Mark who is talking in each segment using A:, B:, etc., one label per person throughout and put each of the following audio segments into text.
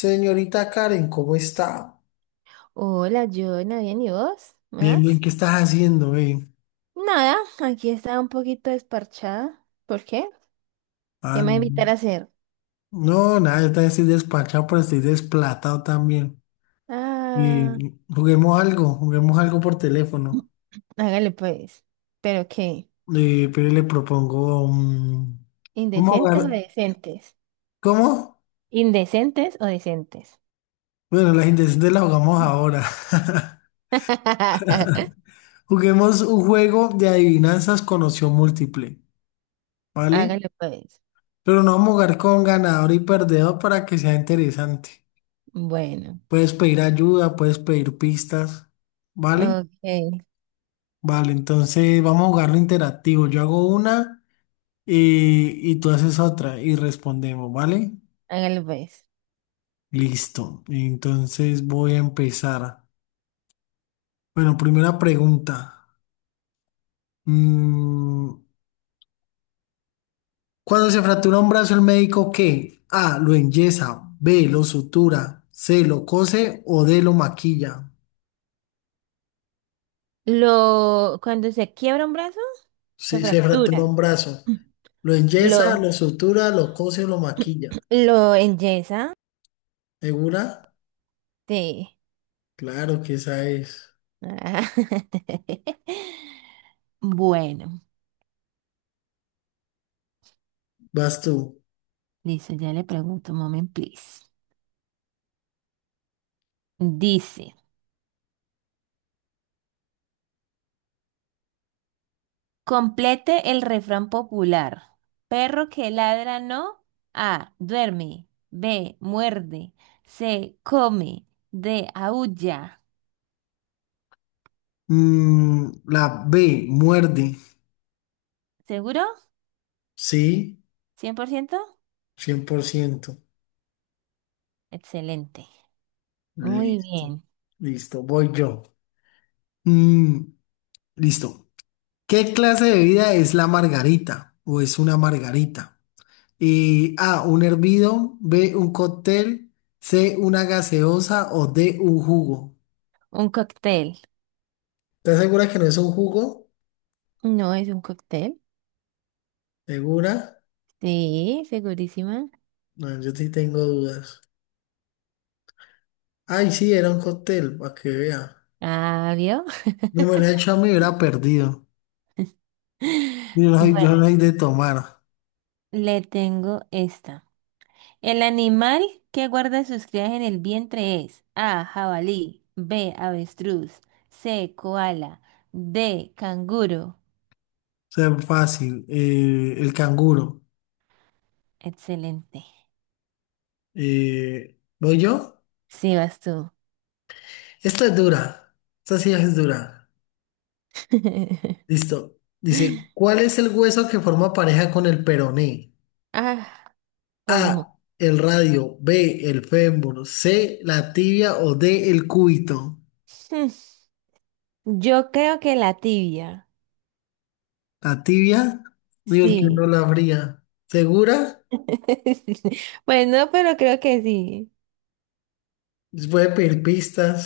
A: Señorita Karen, ¿cómo está?
B: Hola, Joana, ¿bien y vos? ¿Me
A: Bien, bien,
B: das?
A: ¿qué estás haciendo, eh?
B: Nada, aquí estaba un poquito desparchada. ¿Por qué? ¿Qué me
A: Ah,
B: va a invitar a hacer?
A: no, nada, yo también estoy despachado, pero estoy desplatado también.
B: Ah,
A: Y juguemos algo por
B: mm,
A: teléfono.
B: hágale pues. ¿Pero qué?
A: Pero le propongo, vamos a
B: ¿Indecentes o
A: jugar,
B: decentes?
A: ¿cómo?
B: ¿Indecentes o decentes?
A: Bueno, las intenciones las jugamos ahora. Juguemos un juego de adivinanzas con opción múltiple, ¿vale?
B: Hágale pues.
A: Pero no vamos a jugar con ganador y perdedor para que sea interesante.
B: Bueno,
A: Puedes pedir ayuda, puedes pedir pistas, ¿vale?
B: ok,
A: Vale, entonces vamos a jugarlo interactivo. Yo hago una y tú haces otra y respondemos, ¿vale?
B: hágale pues.
A: Listo. Entonces voy a empezar. Bueno, primera pregunta. Mm, ¿Cuando se fractura un brazo, el médico qué? A, lo enyesa, B, lo sutura, C, lo cose o D, lo maquilla.
B: Cuando se quiebra un brazo, se
A: Si se fractura
B: fractura.
A: un brazo, lo enyesa,
B: Lo,
A: lo sutura, lo cose o lo maquilla.
B: lo enyesa,
A: ¿Segura?
B: sí.
A: Claro que esa es.
B: Ah, Bueno,
A: Vas tú.
B: listo, ya le pregunto, moment, please. Dice, complete el refrán popular. Perro que ladra no. A, duerme. B, muerde. C, come. D, aúlla.
A: La B, muerde.
B: ¿Seguro?
A: Sí,
B: ¿100%?
A: 100%.
B: Excelente. Muy
A: Listo.
B: bien.
A: Listo, voy yo. Mm, Listo. ¿Qué clase de bebida es la margarita o es una margarita? A, un hervido, B, un cóctel, C, una gaseosa o D, un jugo.
B: Un cóctel.
A: ¿Estás segura que no es un jugo?
B: No es un cóctel.
A: ¿Segura?
B: Sí, segurísima.
A: No, yo sí tengo dudas. Ay, sí, era un cóctel, para que vea.
B: Ah, ¿vio?
A: De manera hecho, me hubiera perdido. Yo
B: Bueno,
A: no soy de tomar. O
B: le tengo esta. El animal que guarda sus crías en el vientre es A. Jabalí, B. Avestruz, C. Koala, D. Canguro.
A: sea, fácil. El canguro.
B: Excelente.
A: ¿Voy yo?
B: Sí, vas tú.
A: Esta es dura. Esta sí es dura. Listo. Dice, ¿cuál es el hueso que forma pareja con el peroné?
B: Ah, pues no.
A: A, el radio. B, el fémur. C, la tibia. O D, el cúbito.
B: Hmm, Yo creo que la tibia.
A: La tibia, digo el que
B: Sí.
A: no la abría. ¿Segura?
B: Pues no, pero creo que sí.
A: Les voy a pedir pistas.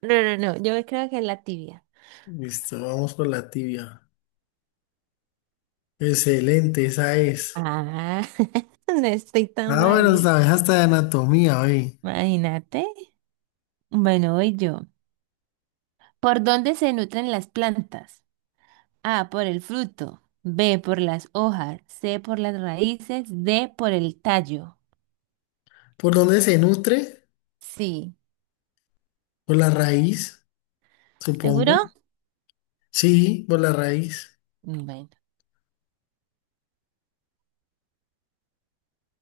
B: No, no, no, yo creo que la tibia.
A: Listo, vamos por la tibia. Excelente, esa es.
B: Ah, no estoy tan
A: Ah,
B: mal,
A: bueno,
B: ¿vio?
A: sabes hasta de anatomía, oye.
B: Imagínate. Bueno, voy yo. ¿Por dónde se nutren las plantas? A, por el fruto. B, por las hojas. C, por las raíces. D, por el tallo.
A: ¿Por dónde se nutre?
B: Sí.
A: Por la raíz, supongo.
B: ¿Seguro?
A: Sí, por la raíz.
B: Bueno.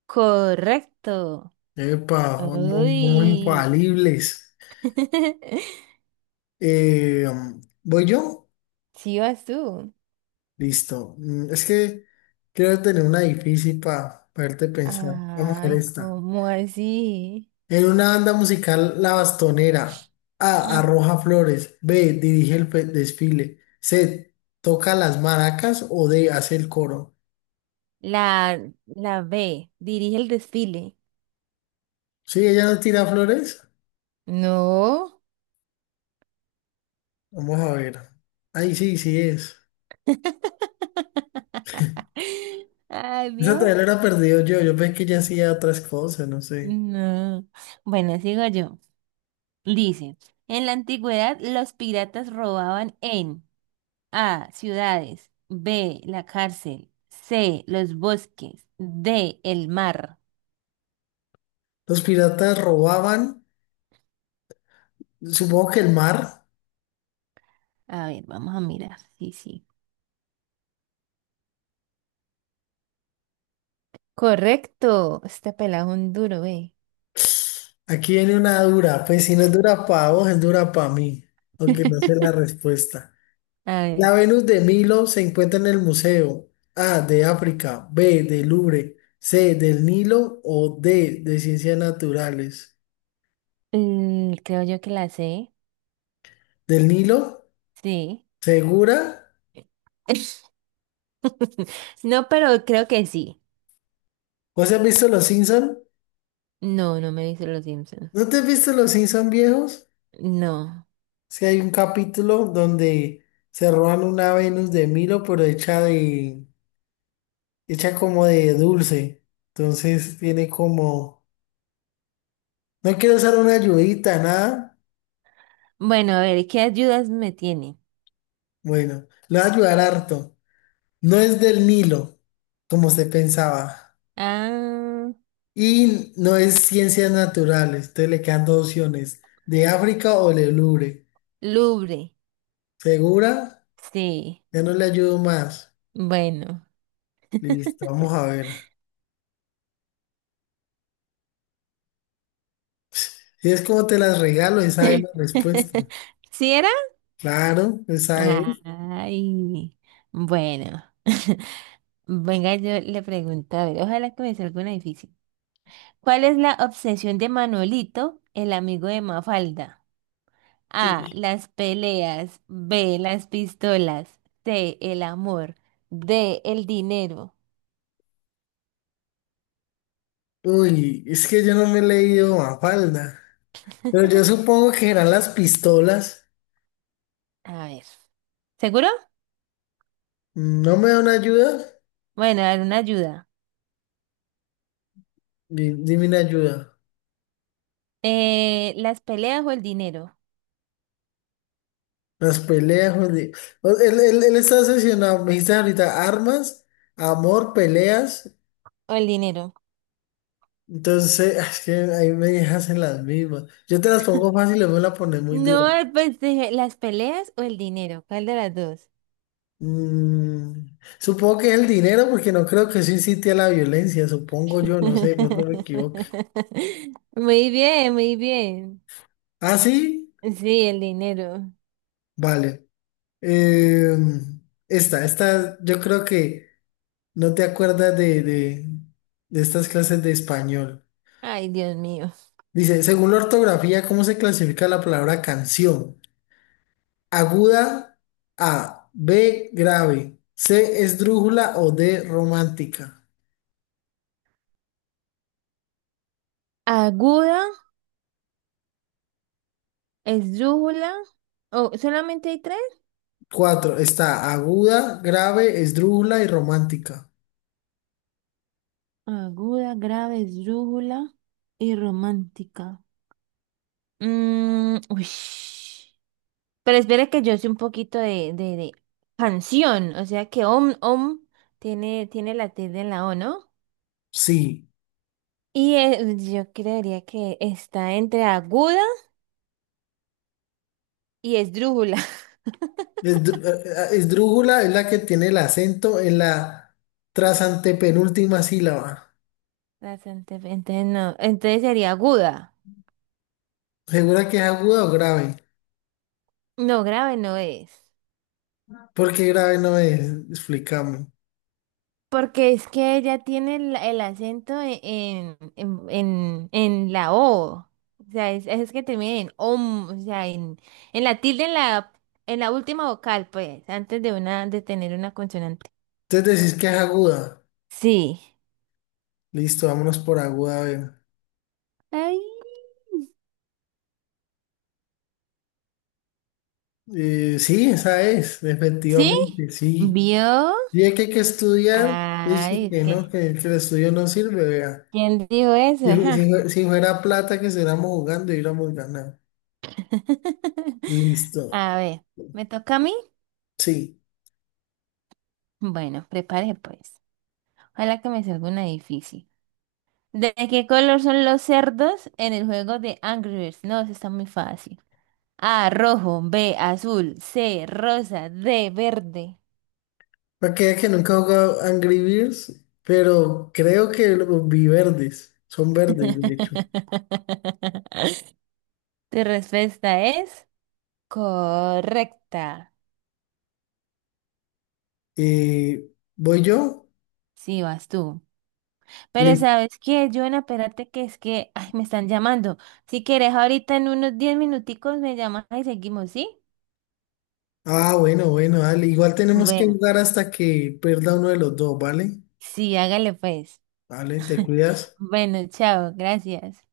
B: Correcto.
A: Epa, vamos, vamos
B: Uy.
A: infalibles. Eh, ¿Voy yo?
B: Sí vas tú.
A: Listo. Es que quiero tener una difícil para verte pensar. Vamos a ver
B: Ay,
A: esta.
B: ¿cómo así?
A: En una banda musical, La Bastonera. A.
B: Mm.
A: Arroja flores. B. Dirige el desfile. C. Toca las maracas. O D. Hace el coro.
B: La, la B, dirige el desfile.
A: Sí, ella no tira flores.
B: No.
A: Vamos a ver. Ahí sí, sí es.
B: Ay,
A: Esa
B: Dios.
A: todavía la era perdido yo. Yo pensé que ella hacía otras cosas, no sé.
B: No. Bueno, sigo yo. Dice, en la antigüedad los piratas robaban en A, ciudades, B, la cárcel, C, los bosques, D, el mar.
A: Los piratas robaban. Supongo que el mar.
B: A ver, vamos a mirar. Sí, sí. Correcto. Este pelado es un duro, eh.
A: Aquí viene una dura. Pues si no es dura para vos, es dura para mí. Aunque no sé la respuesta.
B: A
A: La
B: ver,
A: Venus de Milo se encuentra en el museo A de África, B del Louvre, C del Nilo o D de Ciencias Naturales.
B: creo yo que la c.
A: ¿Del Nilo?
B: Sí.
A: ¿Segura?
B: No, pero creo que sí.
A: ¿Vos has visto Los Simpson?
B: No, no me dice los Simpsons.
A: ¿No te has visto Los Simpson viejos?
B: No.
A: Si hay un capítulo donde se roban una Venus de Milo, pero hecha como de dulce. Entonces tiene como, no quiero usar una ayudita, nada.
B: Bueno, a ver, ¿qué ayudas me tiene?
A: Bueno, lo va a ayudar harto. No es del Nilo, como se pensaba,
B: Ah,
A: y no es ciencias naturales. Entonces le quedan dos opciones, de África o del Louvre.
B: Louvre.
A: ¿Segura?
B: Sí.
A: Ya no le ayudo más.
B: Bueno.
A: Listo, vamos a ver. Si es como te las regalo, esa es la respuesta.
B: ¿Sí era?
A: Claro, esa es.
B: Ay. Bueno. Venga, yo le pregunto, a ver, ojalá que me salga una difícil. ¿Cuál es la obsesión de Manuelito, el amigo de Mafalda? A, las peleas, B, las pistolas, C, el amor, D, el dinero.
A: Uy, es que yo no me he leído Mafalda. Pero yo supongo que eran las pistolas.
B: A ver. ¿Seguro?
A: ¿No me da una ayuda?
B: Bueno, a ver, una ayuda.
A: Dime una ayuda.
B: ¿Las peleas o el dinero?
A: Las peleas, Juli. Él está obsesionado. Me dijiste ahorita armas, amor, peleas.
B: O el dinero.
A: Entonces, es que ahí me dejas en las mismas. Yo te las pongo fácil y me las pones muy dura.
B: No, pues dije, ¿las peleas o el dinero? ¿Cuál de las dos?
A: Supongo que es el dinero, porque no creo que eso incite a la violencia. Supongo yo, no sé, de pronto me equivoco.
B: Muy bien, muy bien.
A: ¿Ah, sí?
B: Sí, el dinero.
A: Vale. Eh, Esta, yo creo que no te acuerdas de estas clases de español.
B: Ay, Dios mío.
A: Dice, según la ortografía, ¿cómo se clasifica la palabra canción? Aguda, A, B, grave, C, esdrújula o D, romántica.
B: Aguda, esdrújula. Oh, ¿solamente hay tres?
A: Cuatro, está aguda, grave, esdrújula y romántica.
B: Aguda, grave, esdrújula y romántica. Mm, uish. Pero espera que yo sé un poquito de canción, o sea que om, om tiene la tilde en la O, ¿no?
A: Sí,
B: Y yo creería que está entre aguda y esdrújula.
A: esdrú- eh, esdrújula es la que tiene el acento en la tras antepenúltima sílaba.
B: Bastante, entonces no, entonces sería aguda.
A: ¿Segura que es aguda o grave?
B: No, grave no es.
A: ¿Porque grave no es? Explícame.
B: Porque es que ella tiene el acento en la O. O sea, es que termina en om, o sea, en la tilde en la última vocal, pues, antes de una, de tener una consonante.
A: Entonces decís que es aguda.
B: Sí.
A: Listo, vámonos por aguda, a ver.
B: Ay,
A: Sí, esa es,
B: ¿sí?
A: efectivamente, sí.
B: ¿Vio?
A: Y es que hay que estudiar, dice
B: Ay, es
A: que
B: que,
A: no, que el estudio no sirve, vea.
B: ¿Quién dijo eso?
A: Si, fu- si
B: Ajá.
A: fue- si fuera plata que estuviéramos jugando, hubiéramos ganado. Listo,
B: A ver, ¿me toca a mí?
A: sí.
B: Bueno, prepare pues. Ojalá que me salga una difícil. ¿De qué color son los cerdos en el juego de Angry Birds? No, eso está muy fácil. A, rojo, B, azul, C, rosa, D, verde.
A: Para que vea que nunca he jugado Angry Birds, pero creo que los vi verdes, son verdes, de hecho.
B: Tu respuesta es correcta.
A: Eh, ¿Voy yo?
B: Sí, vas tú. Pero
A: Listo.
B: ¿sabes qué, Joana? Espérate que es que ay, me están llamando. Si quieres, ahorita en unos 10 minuticos me llamas y seguimos, ¿sí?
A: Ah, bueno, bueno, dale. Igual tenemos que
B: Bueno,
A: jugar hasta que pierda uno de los dos, ¿vale?
B: sí, hágale pues.
A: Vale, te cuidas.
B: Bueno, chao, gracias.